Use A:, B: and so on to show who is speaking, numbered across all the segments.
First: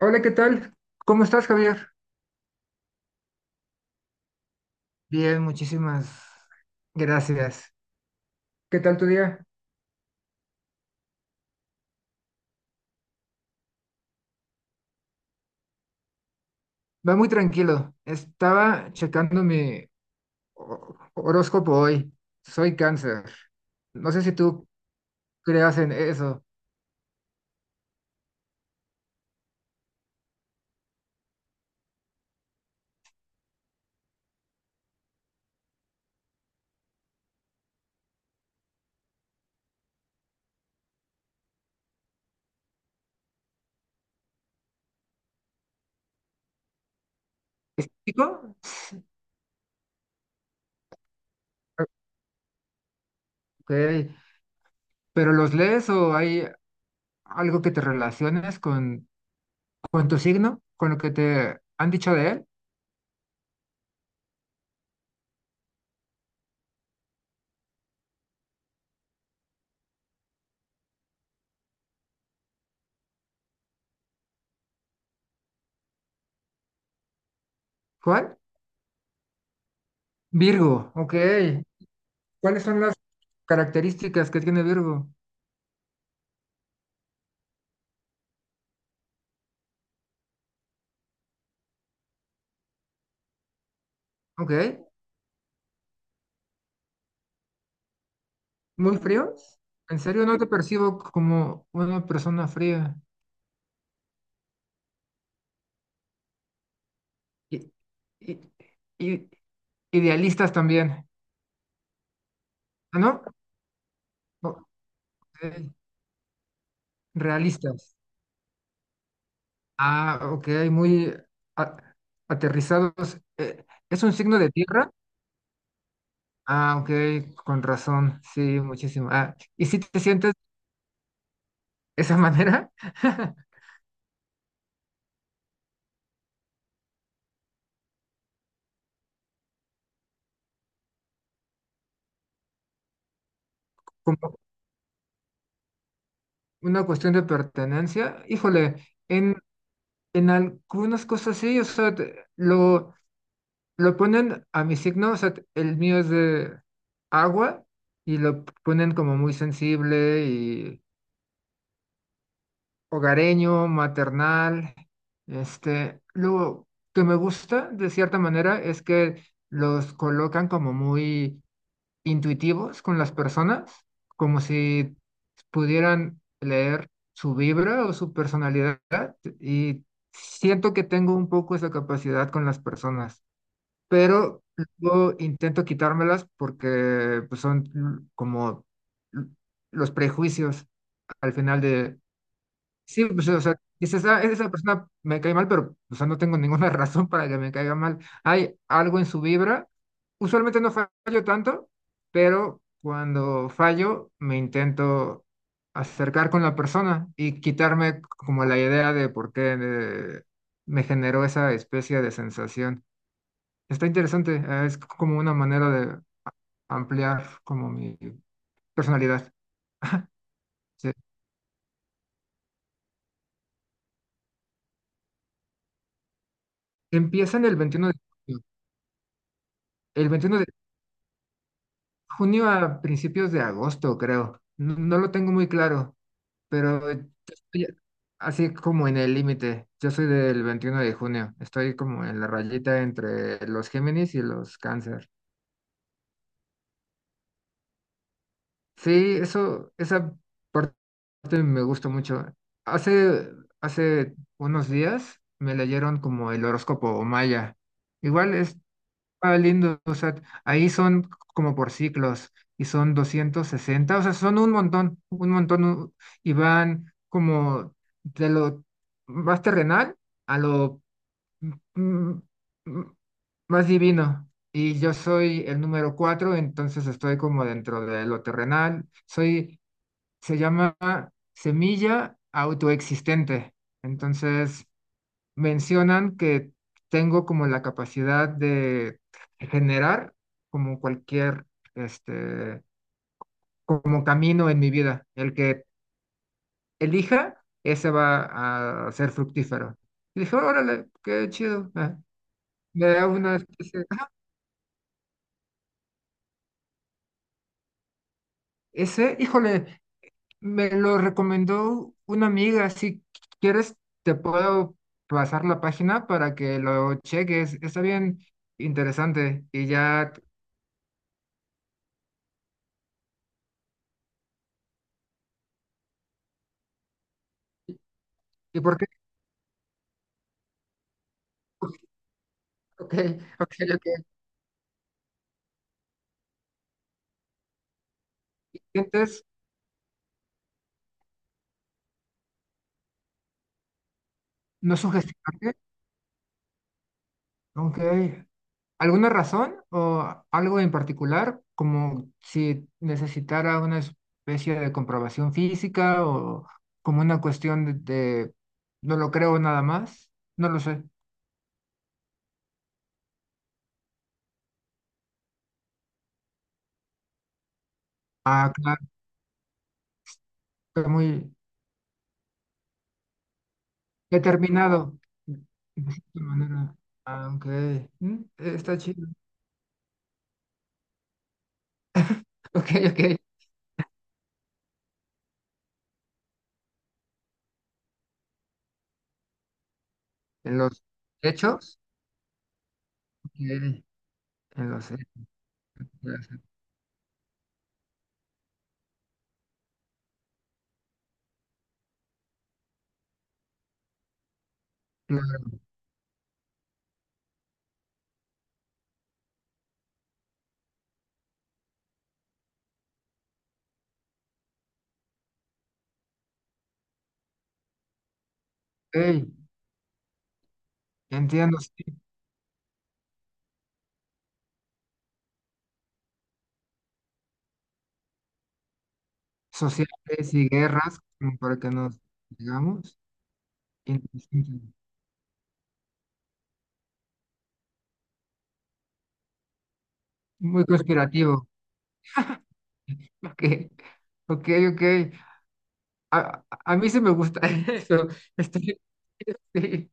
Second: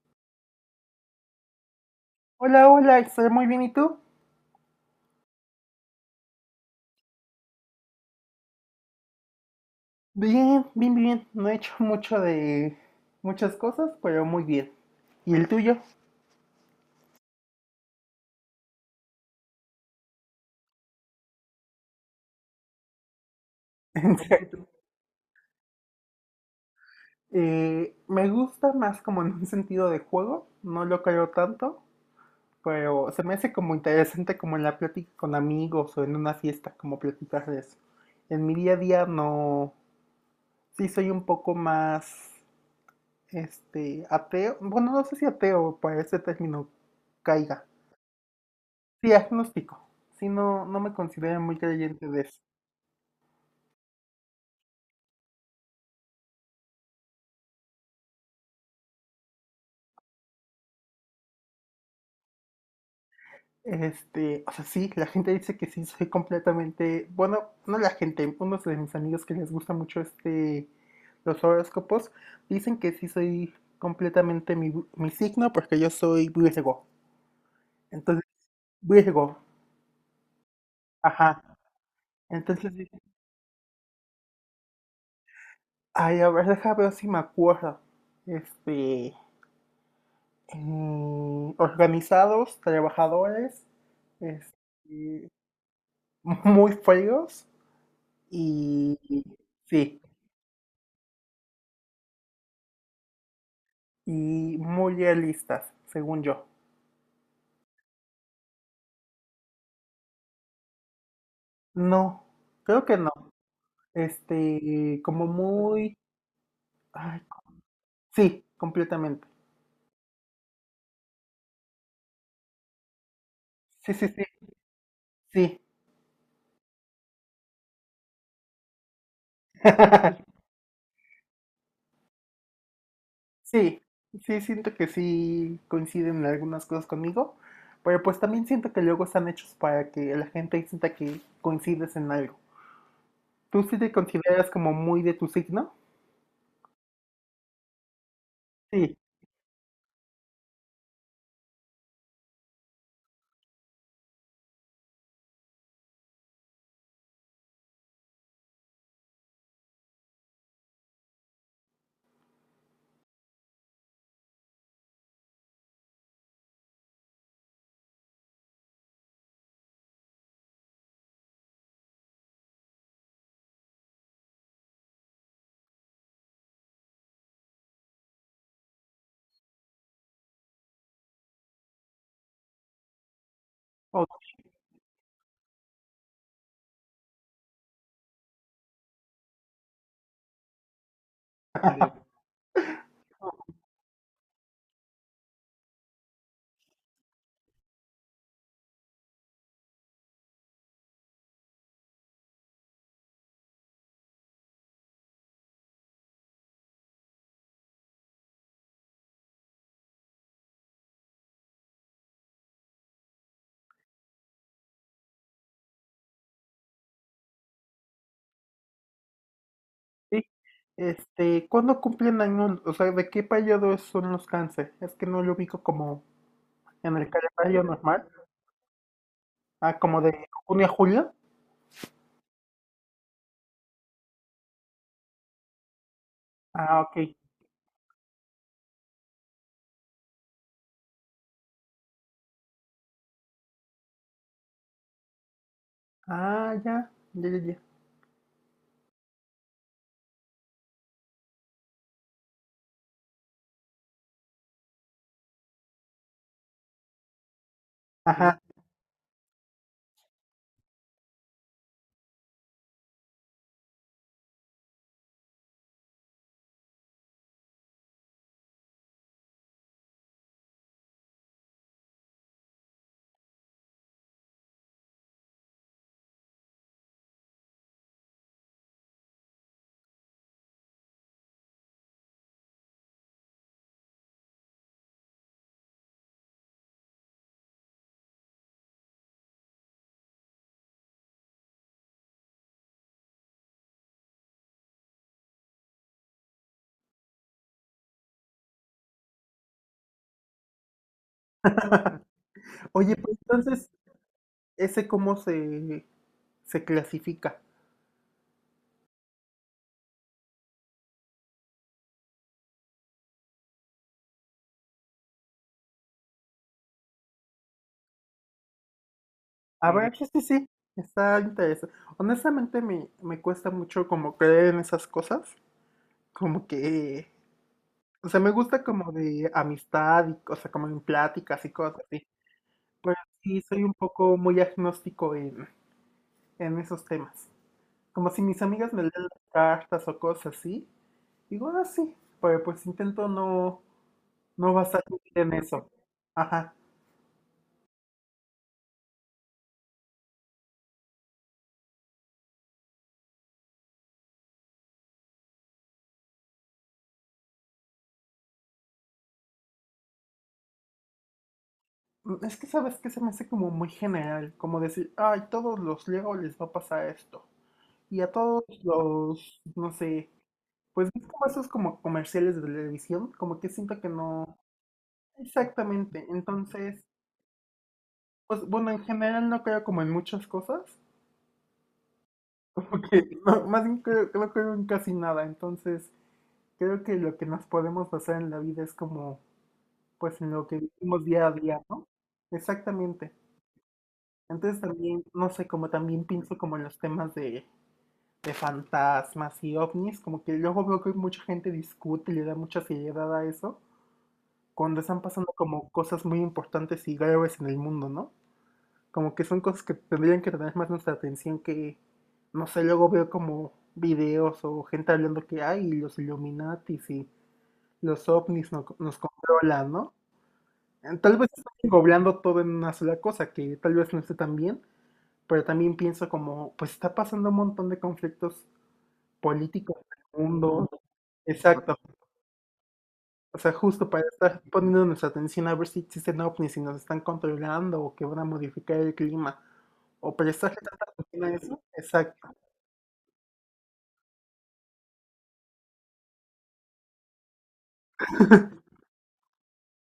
A: Hola, ¿qué tal? ¿Cómo estás, Javier?
B: Hola, hola, estoy muy bien, ¿y tú?
A: Bien, muchísimas gracias. ¿Qué tal tu día?
B: Bien, bien, bien. No he hecho mucho de muchas cosas, pero muy bien. ¿Y el tuyo?
A: Va muy tranquilo. Estaba checando mi horóscopo hoy. Soy cáncer. No
B: En
A: sé si tú creas en eso.
B: Me gusta más como en un sentido de juego, no lo creo tanto, pero se me hace como interesante como en la plática con amigos o en una fiesta, como platicar de eso. En mi día a día no, sí soy un poco más, ateo, bueno, no sé si ateo para ese término caiga.
A: ¿Chico?
B: Sí, agnóstico. Sí, no, no me considero muy creyente de eso.
A: Ok, pero ¿los lees o hay algo que te relaciones con tu signo? ¿Con lo que te han dicho de él?
B: O sea, sí, la gente dice que sí, soy completamente, bueno, no la gente, unos de mis amigos que les gusta mucho los horóscopos, dicen que sí soy completamente mi signo porque yo soy Virgo. Entonces,
A: ¿Cuál?
B: Virgo,
A: Virgo, ok.
B: ajá.
A: ¿Cuáles
B: Entonces,
A: son las
B: dije,
A: características que tiene Virgo?
B: ay, a ver, déjame ver si me acuerdo. Este, organizados, trabajadores,
A: Ok.
B: este, muy feos
A: ¿Muy
B: y
A: fríos? En
B: sí,
A: serio, no te percibo como una persona fría.
B: y muy realistas, según yo.
A: y y y idealistas también.
B: No, creo que
A: ¿Ah,
B: no.
A: no? Ok,
B: Este, como muy, ay,
A: realistas.
B: sí, completamente.
A: Ah, ok, muy a- aterrizados.
B: Sí,
A: ¿Es
B: sí,
A: un
B: sí,
A: signo de tierra?
B: sí.
A: Ah, ok, con razón. Sí, muchísimo. Ah, ¿y si te sientes de esa manera?
B: Sí, sí, siento que sí coinciden en algunas cosas conmigo, pero pues también siento que luego están hechos para que la gente sienta que coincides en algo. ¿Tú sí te
A: Como
B: consideras como muy de tu signo?
A: una cuestión de pertenencia. Híjole,
B: Sí.
A: en, en algunas cosas sí, o sea, lo ponen a mi signo, o sea, el mío es de agua y lo ponen como muy sensible y hogareño, maternal. Lo que me gusta de cierta manera es que los colocan como muy intuitivos con las personas, como si pudieran leer su vibra o su personalidad y siento que tengo un poco esa capacidad con las personas,
B: o-
A: pero luego intento quitármelas porque, pues, son como l- los prejuicios al final de, sí, pues, o sea, dices, "Ah, esa persona me cae mal, pero, o sea, no tengo ninguna razón para que me caiga mal. Hay algo en su vibra." Usualmente no fallo tanto, pero cuando fallo me intento acercar con la persona y quitarme como la idea de por qué me generó esa especie de sensación. Está interesante, es como una manera de ampliar como mi personalidad.
B: sí.
A: Sí.
B: ¿Cuándo cumplen años? O sea, ¿de qué periodo son los cáncer? Es que no lo ubico como en el
A: Empieza en el
B: calendario
A: veintiuno de
B: normal.
A: junio,
B: Ah, como
A: el
B: de
A: veintiuno de
B: junio a julio.
A: junio a principios de agosto, creo. No, no lo tengo muy claro,
B: Ah,
A: pero
B: ok.
A: yo estoy así como en el límite. Yo soy del 21 de junio, estoy como en la rayita entre los Géminis y los Cáncer.
B: Ah, ya, ya, ya, ya.
A: Sí, eso, esa parte me gusta mucho. Hace, hace unos días me leyeron como el horóscopo maya. Igual
B: Ajá.
A: está lindo, o sea, ahí son como por ciclos y son 260, o sea, son un montón, y van como de lo más terrenal a lo mm, mm, más divino. Y yo soy el número 4, entonces estoy como dentro de lo terrenal. Se llama semilla autoexistente. Entonces, mencionan que tengo como la capacidad de generar como cualquier, este, como camino en mi vida. El que elija, ese va a ser fructífero. Y dije, órale, qué chido. Me
B: Oye,
A: da
B: pues
A: una
B: entonces,
A: especie
B: ¿ese cómo se, ¿se clasifica?
A: Ese, híjole, me lo recomendó una amiga. Si quieres, te puedo pasar la página para que lo cheques. Está bien interesante. Y
B: A ver, sí,
A: ya,
B: sí, sí. Está interesante. Honestamente, me cuesta mucho como creer en esas cosas. Como que, o sea, me
A: ¿y
B: gusta
A: por qué?
B: como de amistad y, o sea, como en pláticas y cosas así.
A: Ok,
B: Pues sí,
A: ok,
B: soy un
A: ok.
B: poco muy agnóstico en esos temas. Como si mis amigas me leen las
A: ¿Sientes
B: cartas o cosas así, digo, ah, sí, pero pues intento no, no
A: no
B: basarme en
A: sugestionarte?
B: eso. Ajá.
A: Ok. ¿Alguna razón o algo en particular? Como si necesitara una especie de comprobación física o como una cuestión de no lo creo nada más. No lo sé.
B: Es que sabes que se me hace como muy general, como decir, ay, todos los Leo les va a pasar esto. Y a todos
A: Ah,
B: los, no sé,
A: está
B: pues es como
A: muy
B: esos como comerciales de televisión, como que siento que no.
A: determinado de
B: Exactamente.
A: cierta manera,
B: Entonces,
A: aunque
B: pues bueno,
A: está
B: en
A: chido.
B: general no creo como en muchas cosas.
A: Ok, ok.
B: Porque no, más bien creo que no en casi nada. Entonces, creo que lo que nos podemos basar en la vida es como, pues, en lo que
A: En los
B: vivimos día a día,
A: hechos,
B: ¿no? Exactamente.
A: ok,
B: Entonces
A: en los
B: también,
A: hechos.
B: no sé, como también pienso como en los temas de fantasmas y ovnis, como que luego veo que mucha gente discute y le da mucha seriedad a eso, cuando están pasando
A: Claro,
B: como cosas muy importantes y graves en el mundo, ¿no? Como que son cosas que tendrían que tener más nuestra atención que, no sé, luego veo como videos o gente hablando que hay los Illuminatis y los ovnis nos
A: ok,
B: controlan, ¿no? Tal vez están
A: entiendo, sí.
B: englobando todo en una sola cosa, que tal vez no esté tan bien, pero también pienso como, pues está pasando un montón de conflictos políticos en el
A: Sociales y
B: mundo.
A: guerras, como para que
B: Exacto.
A: nos digamos.
B: O sea, justo para estar
A: Interesante.
B: poniendo nuestra atención a ver si existen ovnis, y nos están controlando o que van a modificar el clima, o prestarle
A: Muy
B: tanta atención a
A: conspirativo.
B: eso. Exacto.
A: Ok, ok, ok. A mí sí me gusta eso. Estoy, sí.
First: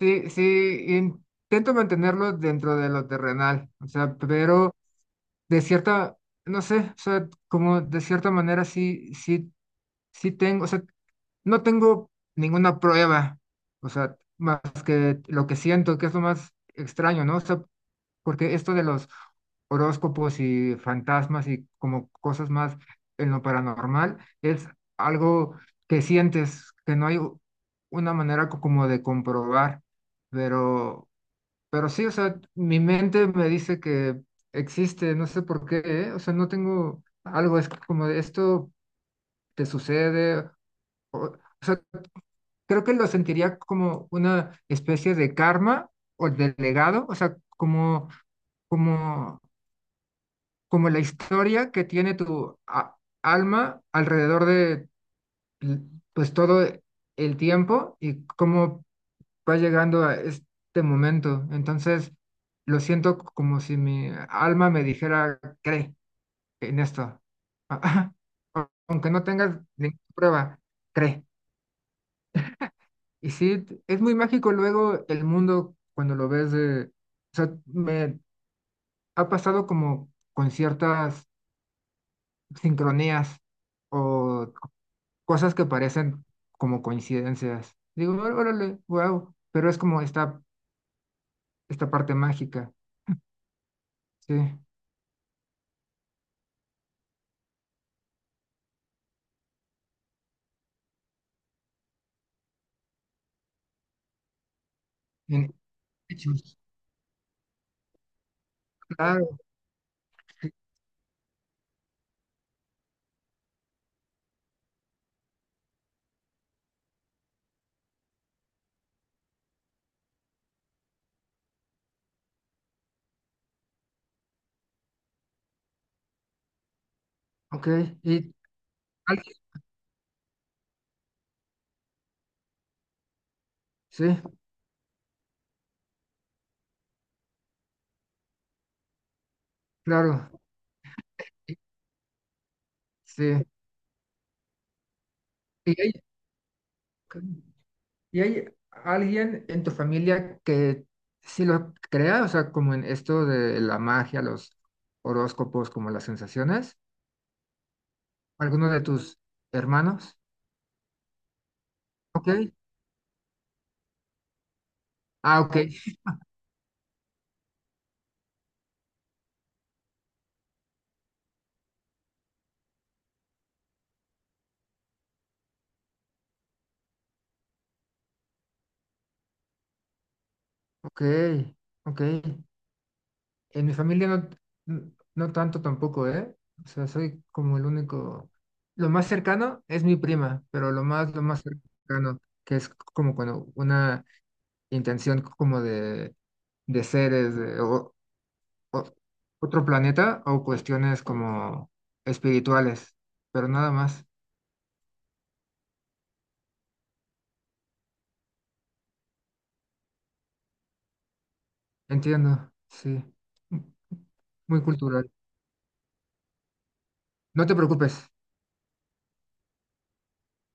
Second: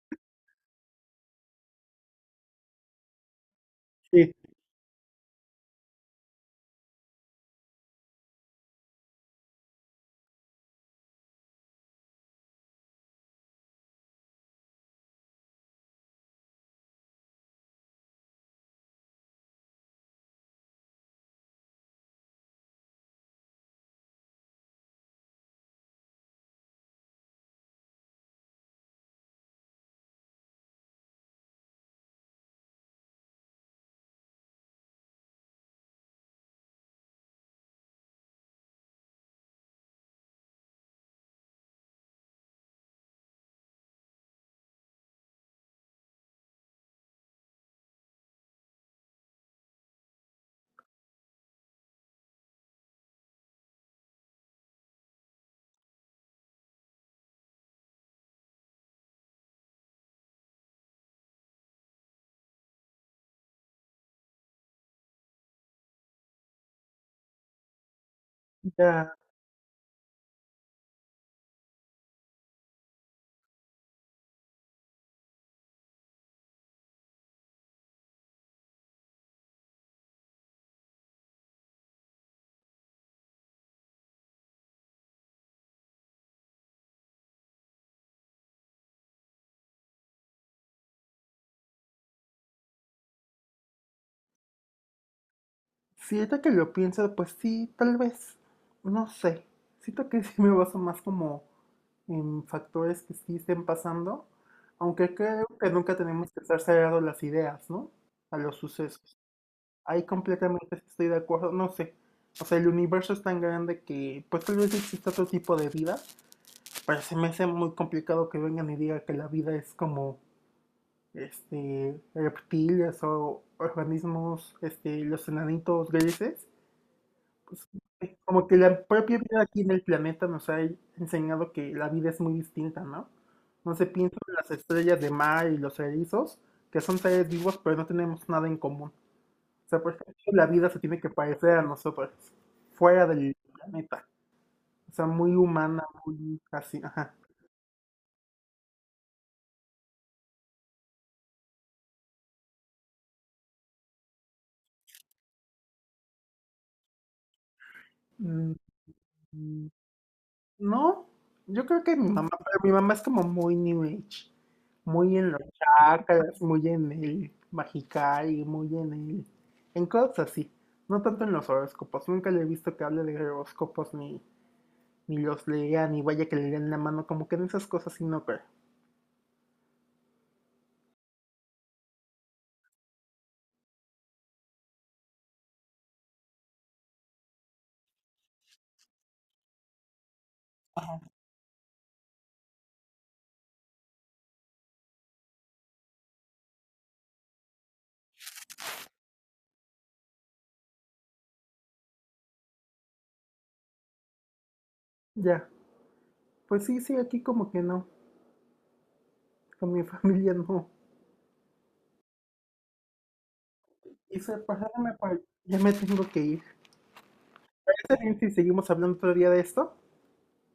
A: Sí, sí, intento mantenerlo dentro de lo terrenal, o sea,
B: Sí,
A: pero de cierta, no sé, o sea, como de cierta manera sí, sí, sí tengo, o sea, no tengo ninguna prueba, o sea, más que lo que siento, que es lo más extraño, ¿no? O sea, porque esto de los horóscopos y fantasmas y como cosas más en lo paranormal, es algo que sientes, que no hay una manera como de comprobar, pero pero sí, o sea, mi mente me dice que existe, no sé por qué, ¿eh? O sea, no tengo algo, es como de esto te sucede, o sea, creo que lo sentiría como una especie de karma o de legado, o sea, como, como la historia que tiene tu alma alrededor de, l- pues, todo el tiempo y como va llegando a este momento. Entonces, lo siento como si mi alma me dijera, cree en esto. Aunque
B: ya,
A: no tengas ninguna prueba, cree. Y sí, es muy mágico luego el mundo cuando lo ves de... O sea, me ha pasado como con ciertas sincronías o cosas que parecen como coincidencias. Digo, Órale, wow, pero es como esta parte mágica, sí."
B: si ahorita que lo pienso, pues sí, tal vez, no sé, siento que sí me baso más como en factores que sí estén pasando, aunque creo
A: En,
B: que nunca tenemos que
A: hechos,
B: estar cerrados las ideas, ¿no? A los sucesos.
A: claro,
B: Ahí
A: sí,
B: completamente estoy de acuerdo, no sé, o sea, el universo es tan grande que pues tal vez exista otro tipo de vida, pero se me hace muy complicado que vengan y digan que la vida es como reptiles o organismos, los enanitos grises, pues
A: ok. Y
B: como que la propia
A: alguien,
B: vida aquí en el planeta nos ha enseñado que la vida es muy distinta, ¿no? No se
A: sí,
B: piensa en las estrellas de mar y los erizos, que son seres vivos, pero no tenemos nada en común. O sea, por ejemplo,
A: claro,
B: la vida se tiene que parecer
A: y-
B: a nosotros, fuera del
A: sí.
B: planeta. O sea, muy
A: ¿Y
B: humana,
A: hay,
B: muy así, ajá.
A: y hay alguien en tu familia que sí lo crea? O sea, como en esto de la magia, los horóscopos, como las sensaciones.
B: Mm,
A: ¿Alguno de tus hermanos?
B: No, yo creo que mi mamá,
A: Ok.
B: pero mi mamá es como muy New Age, muy en
A: Ah,
B: los
A: ok,
B: chakras, muy en el Magical, muy en cosas así, no tanto en los horóscopos, nunca le he visto que hable de horóscopos ni, ni los lea, ni vaya que le den la mano, como que en esas cosas sí no creo.
A: ok, ok. En mi familia no, no tanto tampoco, ¿eh? O sea, soy como el único. Lo más cercano es mi prima, pero lo más cercano, que es como cuando una intención como de seres de o- otro planeta o cuestiones como espirituales, pero nada más.
B: Ya, pues sí, sí, aquí como que no, con mi familia no.
A: Entiendo, sí. M-
B: Y se
A: Muy
B: pasaron
A: cultural.
B: por, ya me tengo que ir.
A: No te preocupes.
B: ¿Parece bien si seguimos hablando otro día de esto?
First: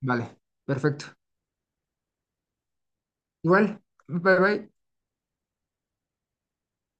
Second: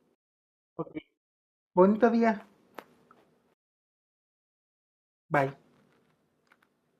A: Vale,
B: Ok,
A: perfecto.
B: bonito día,
A: Igual, bye bye.
B: bye.